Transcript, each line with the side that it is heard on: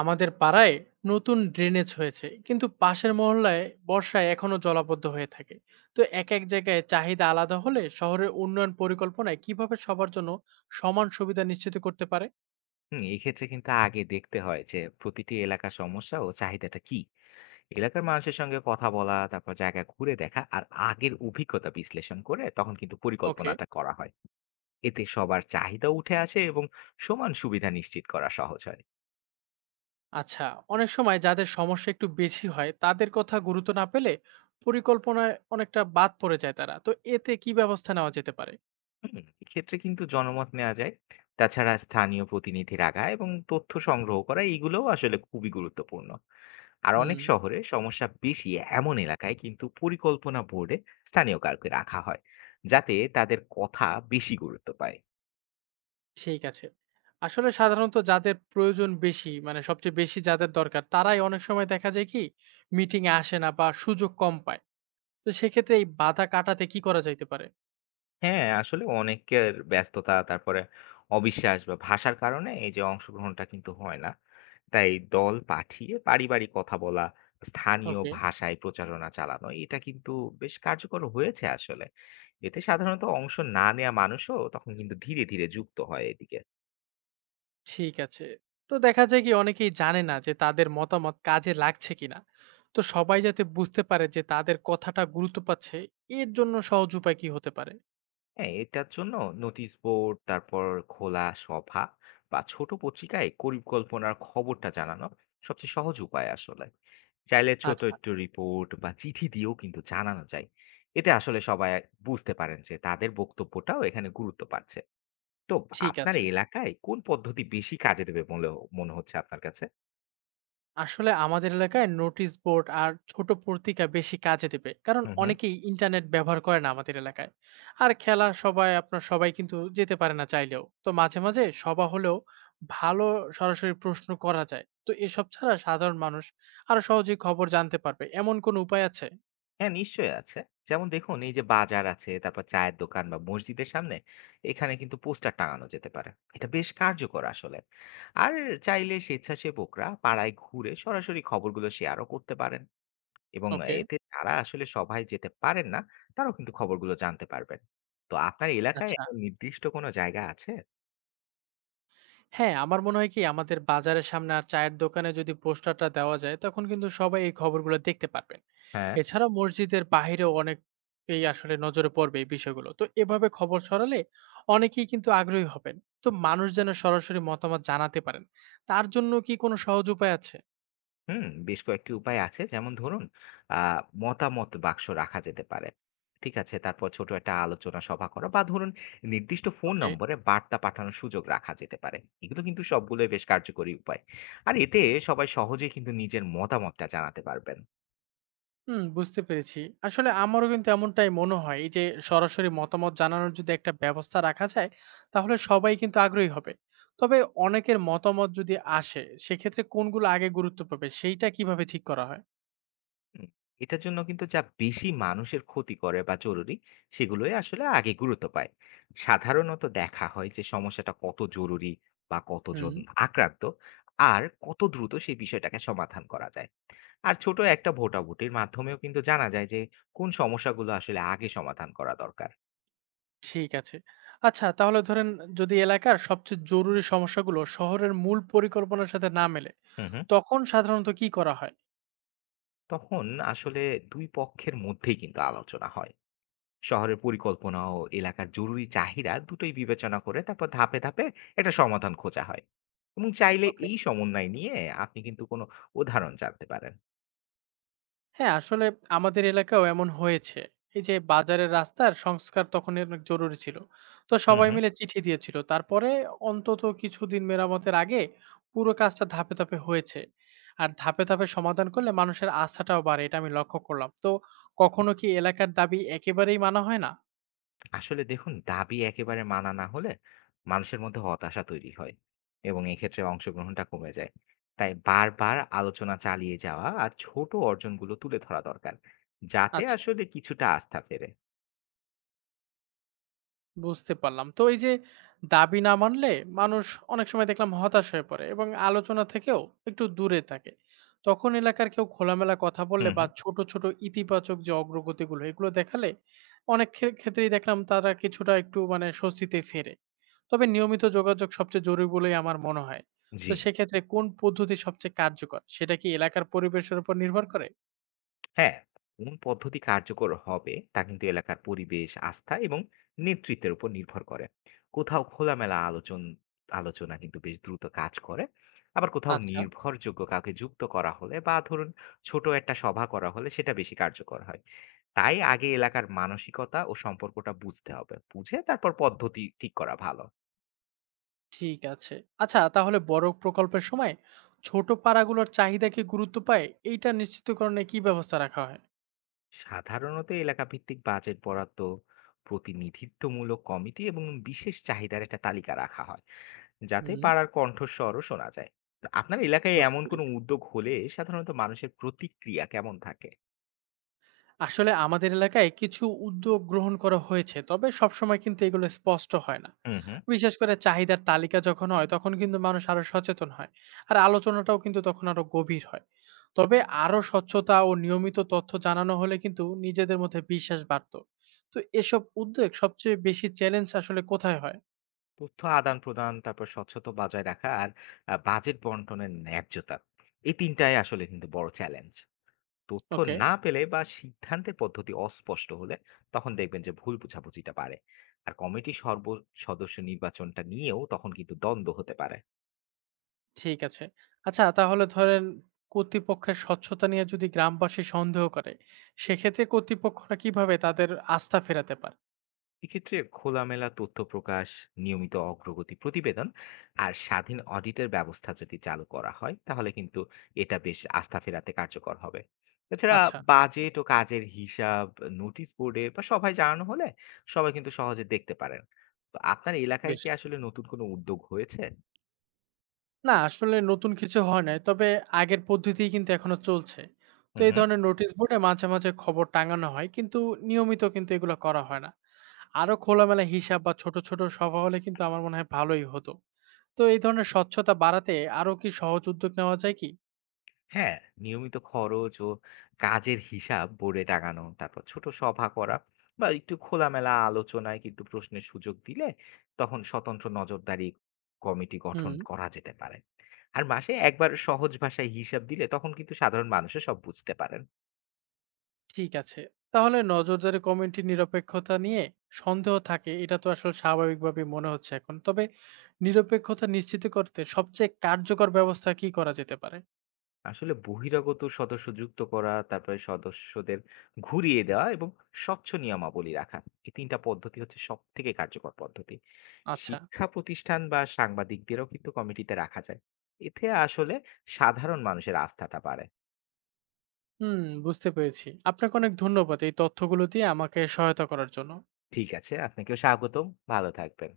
right: আমাদের পাড়ায় নতুন ড্রেনেজ হয়েছে, কিন্তু পাশের মহল্লায় বর্ষায় এখনো জলাবদ্ধ হয়ে থাকে। তো এক এক জায়গায় চাহিদা আলাদা হলে শহরের উন্নয়ন পরিকল্পনায় কিভাবে সবার জন্য সমান সুবিধা নিশ্চিত করতে পারে?
left: হুম, এই ক্ষেত্রে কিন্তু আগে দেখতে হয় যে প্রতিটি এলাকার সমস্যা ও চাহিদাটা কি। এলাকার মানুষের সঙ্গে কথা বলা, তারপর জায়গা ঘুরে দেখা আর আগের অভিজ্ঞতা বিশ্লেষণ করে তখন কিন্তু
right: ওকে।
left: পরিকল্পনাটা করা হয়। এতে সবার চাহিদা উঠে আসে এবং সমান সুবিধা নিশ্চিত করা সহজ হয়।
right: আচ্ছা, অনেক সময় যাদের সমস্যা একটু বেশি হয়, তাদের কথা গুরুত্ব না পেলে পরিকল্পনায় অনেকটা বাদ পড়ে যায় তারা। তো এতে কি ব্যবস্থা নেওয়া যেতে পারে?
left: হুম, এক্ষেত্রে কিন্তু জনমত নেওয়া যায়। তাছাড়া স্থানীয় প্রতিনিধি রাখা এবং তথ্য সংগ্রহ করা এইগুলোও আসলে খুবই গুরুত্বপূর্ণ। আর
right: হুম।
left: অনেক শহরে সমস্যা বেশি, এমন এলাকায় কিন্তু পরিকল্পনা বোর্ডে স্থানীয় কাউকে রাখা হয় যাতে তাদের কথা বেশি গুরুত্ব পায়।
right: ঠিক আছে। আসলে সাধারণত যাদের প্রয়োজন বেশি, মানে সবচেয়ে বেশি যাদের দরকার, তারাই অনেক সময় দেখা যায় কি মিটিং এ আসে না বা সুযোগ কম পায়। তো সেক্ষেত্রে এই বাধা কাটাতে কি করা যাইতে পারে?
left: হ্যাঁ, আসলে অনেকের ব্যস্ততা, তারপরে অবিশ্বাস বা ভাষার কারণে এই যে অংশগ্রহণটা কিন্তু হয় না। তাই দল পাঠিয়ে বাড়ি বাড়ি কথা বলা, স্থানীয়
right: ওকে।
left: ভাষায় প্রচারণা চালানো এটা কিন্তু বেশ কার্যকর হয়েছে আসলে। এতে সাধারণত অংশ না নেওয়া মানুষও তখন কিন্তু ধীরে ধীরে যুক্ত হয় এদিকে।
right: ঠিক আছে। তো দেখা যায় কি অনেকেই জানে না যে তাদের মতামত কাজে লাগছে কিনা। তো সবাই যাতে বুঝতে পারে যে তাদের কথাটা গুরুত্ব পাচ্ছে, এর জন্য সহজ উপায় কি হতে পারে?
left: হ্যাঁ, এটার জন্য নোটিশ বোর্ড, তারপর খোলা সভা বা ছোট পত্রিকায় পরিকল্পনার খবরটা জানানো সবচেয়ে সহজ উপায় আসলে। চাইলে ছোট
right: আচ্ছা।
left: একটু রিপোর্ট বা চিঠি দিয়েও কিন্তু জানানো যায়। এতে আসলে সবাই বুঝতে পারেন যে তাদের বক্তব্যটাও এখানে গুরুত্ব পাচ্ছে। তো
right: ঠিক
left: আপনার
right: আছে।
left: এলাকায় কোন পদ্ধতি বেশি কাজে দেবে বলে মনে হচ্ছে আপনার কাছে?
right: আসলে আমাদের এলাকায় নোটিশ বোর্ড আর ছোট পত্রিকা বেশি কাজে দেবে, কারণ
left: হুম, হুম।
right: অনেকেই ইন্টারনেট ব্যবহার করে না আমাদের এলাকায়। আর খেলা সবাই আপনার সবাই কিন্তু যেতে পারে না, চাইলেও। তো মাঝে মাঝে সভা হলেও ভালো, সরাসরি প্রশ্ন করা যায়। তো এসব ছাড়া সাধারণ মানুষ আরো সহজেই খবর জানতে পারবে এমন কোনো উপায় আছে?
left: হ্যাঁ, নিশ্চয়ই আছে। যেমন দেখুন, এই যে বাজার আছে, তারপর চায়ের দোকান বা মসজিদের সামনে, এখানে কিন্তু পোস্টার টাঙানো যেতে পারে। এটা বেশ কার্যকর আসলে। আর চাইলে স্বেচ্ছাসেবকরা পাড়ায় ঘুরে সরাসরি খবরগুলো শেয়ারও করতে পারেন। এবং
right: ওকে।
left: এতে যারা আসলে সভায় যেতে পারেন না, তারাও কিন্তু খবরগুলো জানতে পারবেন। তো আপনার এলাকায়
right: আচ্ছা।
left: এমন নির্দিষ্ট কোনো জায়গা আছে?
right: হ্যাঁ, আমার মনে হয় কি আমাদের বাজারের সামনে আর চায়ের দোকানে যদি পোস্টারটা দেওয়া যায়, তখন কিন্তু সবাই এই খবরগুলো দেখতে পারবেন।
left: হ্যাঁ।
right: এছাড়া মসজিদের বাহিরেও অনেকেই আসলে নজরে পড়বে এই বিষয়গুলো। তো এভাবে খবর ছড়ালে অনেকেই কিন্তু আগ্রহী হবেন। তো মানুষ যেন সরাসরি মতামত জানাতে পারেন, তার জন্য কি কোনো সহজ উপায় আছে?
left: হুম, বেশ কয়েকটি উপায় আছে। যেমন ধরুন, আ মতামত বাক্স রাখা যেতে পারে। ঠিক আছে? তারপর ছোট একটা আলোচনা সভা করা বা ধরুন নির্দিষ্ট ফোন
right: ওকে।
left: নম্বরে বার্তা পাঠানোর সুযোগ রাখা যেতে পারে। এগুলো কিন্তু সবগুলোই বেশ কার্যকরী উপায়। আর এতে সবাই সহজেই কিন্তু নিজের মতামতটা জানাতে পারবেন।
right: হুম, বুঝতে পেরেছি। আসলে আমারও কিন্তু এমনটাই মনে হয়। এই যে সরাসরি মতামত জানানোর যদি একটা ব্যবস্থা রাখা যায়, তাহলে সবাই কিন্তু আগ্রহী হবে। তবে অনেকের মতামত যদি আসে, সেক্ষেত্রে কোনগুলো আগে গুরুত্ব পাবে, সেইটা কিভাবে ঠিক করা হয়?
left: হুম, এটার জন্য কিন্তু যা বেশি মানুষের ক্ষতি করে বা জরুরি সেগুলোই আসলে আগে গুরুত্ব পায়। সাধারণত দেখা হয় যে সমস্যাটা কত জরুরি বা
right: হুম।
left: কতজন আক্রান্ত আর কত দ্রুত সেই বিষয়টাকে সমাধান করা যায়। আর ছোট একটা ভোটাভুটির মাধ্যমেও কিন্তু জানা যায় যে কোন সমস্যাগুলো আসলে আগে সমাধান করা দরকার।
right: ঠিক আছে। আচ্ছা, তাহলে ধরেন যদি এলাকার সবচেয়ে জরুরি সমস্যাগুলো শহরের মূল পরিকল্পনার সাথে না মেলে,
left: হুম, হুম।
right: তখন সাধারণত কি করা হয়?
left: তখন আসলে দুই পক্ষের মধ্যেই কিন্তু আলোচনা হয়। শহরের পরিকল্পনা ও এলাকার জরুরি চাহিদা দুটোই বিবেচনা করে তারপর ধাপে ধাপে একটা সমাধান খোঁজা হয়। এবং চাইলে
right: ওকে।
left: এই সমন্বয় নিয়ে আপনি কিন্তু কোনো উদাহরণ জানতে পারেন।
right: হ্যাঁ, আসলে আমাদের এলাকায়ও এমন হয়েছে। এই যে বাজারের রাস্তার সংস্কার, তখন এর অনেক জরুরি ছিল। তো
left: হুম,
right: সবাই
left: হুম।
right: মিলে চিঠি দিয়েছিল। তারপরে অন্তত কিছুদিন মেরামতের আগে পুরো কাজটা ধাপে ধাপে হয়েছে। আর ধাপে ধাপে সমাধান করলে মানুষের আস্থাটাও বাড়ে। এটা আমি লক্ষ্য করলাম। তো কখনো কি এলাকার দাবি একেবারেই মানা হয় না?
left: আসলে দেখুন, দাবি একেবারে মানা না হলে মানুষের মধ্যে হতাশা তৈরি হয় এবং এক্ষেত্রে অংশগ্রহণটা কমে যায়। তাই বারবার আলোচনা চালিয়ে যাওয়া আর ছোট অর্জনগুলো তুলে ধরা দরকার, যাতে
right: আচ্ছা।
left: আসলে কিছুটা আস্থা ফেরে।
right: বুঝতে পারলাম। তো এই যে দাবি না মানলে মানুষ অনেক সময় দেখলাম হতাশ হয়ে পড়ে এবং আলোচনা থেকেও একটু দূরে থাকে। তখন এলাকার কেউ খোলামেলা কথা বললে
left: হুম,
right: বা
left: হুম।
right: ছোট ছোট ইতিবাচক যে অগ্রগতিগুলো, এগুলো দেখালে অনেক ক্ষেত্রেই দেখলাম তারা কিছুটা একটু মানে স্বস্তিতে ফেরে। তবে নিয়মিত যোগাযোগ সবচেয়ে জরুরি বলেই আমার মনে হয়। তো
left: জি।
right: সেক্ষেত্রে কোন পদ্ধতি সবচেয়ে কার্যকর? সেটা কি এলাকার পরিবেশের উপর নির্ভর করে?
left: হ্যাঁ, কোন পদ্ধতি কার্যকর হবে তা কিন্তু এলাকার পরিবেশ, আস্থা এবং নেতৃত্বের উপর নির্ভর করে। কোথাও খোলামেলা আলোচনা কিন্তু বেশ দ্রুত কাজ করে। আবার কোথাও
right: আচ্ছা।
left: নির্ভরযোগ্য কাউকে যুক্ত করা হলে বা ধরুন ছোট একটা সভা করা হলে সেটা বেশি কার্যকর হয়। তাই আগে এলাকার মানসিকতা ও সম্পর্কটা বুঝতে হবে, বুঝে তারপর পদ্ধতি ঠিক করা ভালো।
right: ঠিক আছে। আচ্ছা, তাহলে বড় প্রকল্পের সময় ছোট পাড়াগুলোর চাহিদা কি গুরুত্ব পায়? এইটা নিশ্চিতকরণে কি ব্যবস্থা রাখা হয়?
left: সাধারণত এলাকা ভিত্তিক বাজেট বরাদ্দ, প্রতিনিধিত্বমূলক কমিটি এবং বিশেষ চাহিদার একটা তালিকা রাখা হয় যাতে
right: হুম।
left: পাড়ার কণ্ঠস্বরও শোনা যায়। তো আপনার এলাকায়
right: বুঝতে
left: এমন কোনো
right: পেরেছি।
left: উদ্যোগ হলে সাধারণত মানুষের প্রতিক্রিয়া কেমন থাকে?
right: আসলে আমাদের এলাকায় কিছু উদ্যোগ গ্রহণ করা হয়েছে, তবে সবসময় কিন্তু এগুলো স্পষ্ট হয় না।
left: হুম, হুম।
right: বিশেষ করে চাহিদার তালিকা যখন হয়, তখন কিন্তু মানুষ আরো সচেতন হয়, আর আলোচনাটাও কিন্তু তখন আরো গভীর হয়। তবে আরো স্বচ্ছতা ও নিয়মিত তথ্য জানানো হলে কিন্তু নিজেদের মধ্যে বিশ্বাস বাড়তো। তো এসব উদ্যোগ সবচেয়ে বেশি চ্যালেঞ্জ আসলে কোথায় হয়?
left: তথ্য আদান প্রদান, তারপর স্বচ্ছতা বজায় রাখা, আর বাজেট বন্টনের ন্যায্যতা, এই তিনটাই আসলে কিন্তু বড় চ্যালেঞ্জ। তথ্য
right: ওকে।
left: না পেলে বা সিদ্ধান্তের পদ্ধতি অস্পষ্ট হলে তখন দেখবেন যে ভুল বোঝাবুঝিটা বাড়ে। আর কমিটি সদস্য নির্বাচনটা নিয়েও তখন কিন্তু দ্বন্দ্ব হতে পারে।
right: ঠিক আছে। আচ্ছা, তাহলে ধরেন কর্তৃপক্ষের স্বচ্ছতা নিয়ে যদি গ্রামবাসী সন্দেহ করে, সেক্ষেত্রে কর্তৃপক্ষরা কিভাবে তাদের আস্থা ফেরাতে পারে?
left: এক্ষেত্রে খোলামেলা তথ্য প্রকাশ, নিয়মিত অগ্রগতি প্রতিবেদন আর স্বাধীন অডিটের ব্যবস্থা যদি চালু করা হয় তাহলে কিন্তু এটা বেশ আস্থা ফেরাতে কার্যকর হবে। তাছাড়া
right: আচ্ছা।
left: বাজেট ও কাজের হিসাব নোটিশ বোর্ডে বা সভায় জানানো হলে সবাই কিন্তু সহজে দেখতে পারেন। তো আপনার এলাকায়
right: বেশ।
left: কি আসলে নতুন কোনো উদ্যোগ হয়েছে?
right: না, আসলে নতুন কিছু হয় নাই। তবে আগের পদ্ধতিই কিন্তু এখনো চলছে। তো
left: হুম,
right: এই
left: হুম।
right: ধরনের নোটিশ বোর্ডে মাঝে মাঝে খবর টাঙানো হয়। কিন্তু নিয়মিত কিন্তু এগুলো করা হয় না। আরো খোলামেলা হিসাব বা ছোট ছোট সভা হলে কিন্তু আমার মনে হয় ভালোই হতো। তো এই ধরনের স্বচ্ছতা বাড়াতে আরো কি সহজ উদ্যোগ নেওয়া যায় কি?
left: হ্যাঁ, নিয়মিত খরচ ও কাজের হিসাব বোর্ডে টাঙানো, তারপর ছোট সভা করা বা একটু খোলামেলা আলোচনায় কিন্তু প্রশ্নের সুযোগ দিলে তখন স্বতন্ত্র নজরদারি কমিটি গঠন
right: হুম।
left: করা যেতে পারে। আর মাসে একবার সহজ ভাষায় হিসাব দিলে তখন কিন্তু সাধারণ মানুষও সব বুঝতে পারে।
right: ঠিক আছে। তাহলে নজরদারি কমিটির নিরপেক্ষতা নিয়ে সন্দেহ থাকে, এটা তো আসলে স্বাভাবিকভাবেই মনে হচ্ছে এখন। তবে নিরপেক্ষতা নিশ্চিত করতে সবচেয়ে কার্যকর ব্যবস্থা কি করা যেতে পারে?
left: আসলে বহিরাগত সদস্য যুক্ত করা, তারপরে সদস্যদের ঘুরিয়ে দেওয়া এবং স্বচ্ছ নিয়মাবলী রাখা, এই ৩ টা পদ্ধতি হচ্ছে সবথেকে কার্যকর পদ্ধতি।
right: আচ্ছা।
left: শিক্ষা প্রতিষ্ঠান বা সাংবাদিকদেরও কিন্তু কমিটিতে রাখা যায়। এতে আসলে সাধারণ মানুষের আস্থাটা বাড়ে।
right: হুম, বুঝতে পেরেছি। আপনাকে অনেক ধন্যবাদ এই তথ্যগুলো দিয়ে আমাকে সহায়তা করার জন্য।
left: ঠিক আছে, আপনাকেও স্বাগতম। ভালো থাকবেন।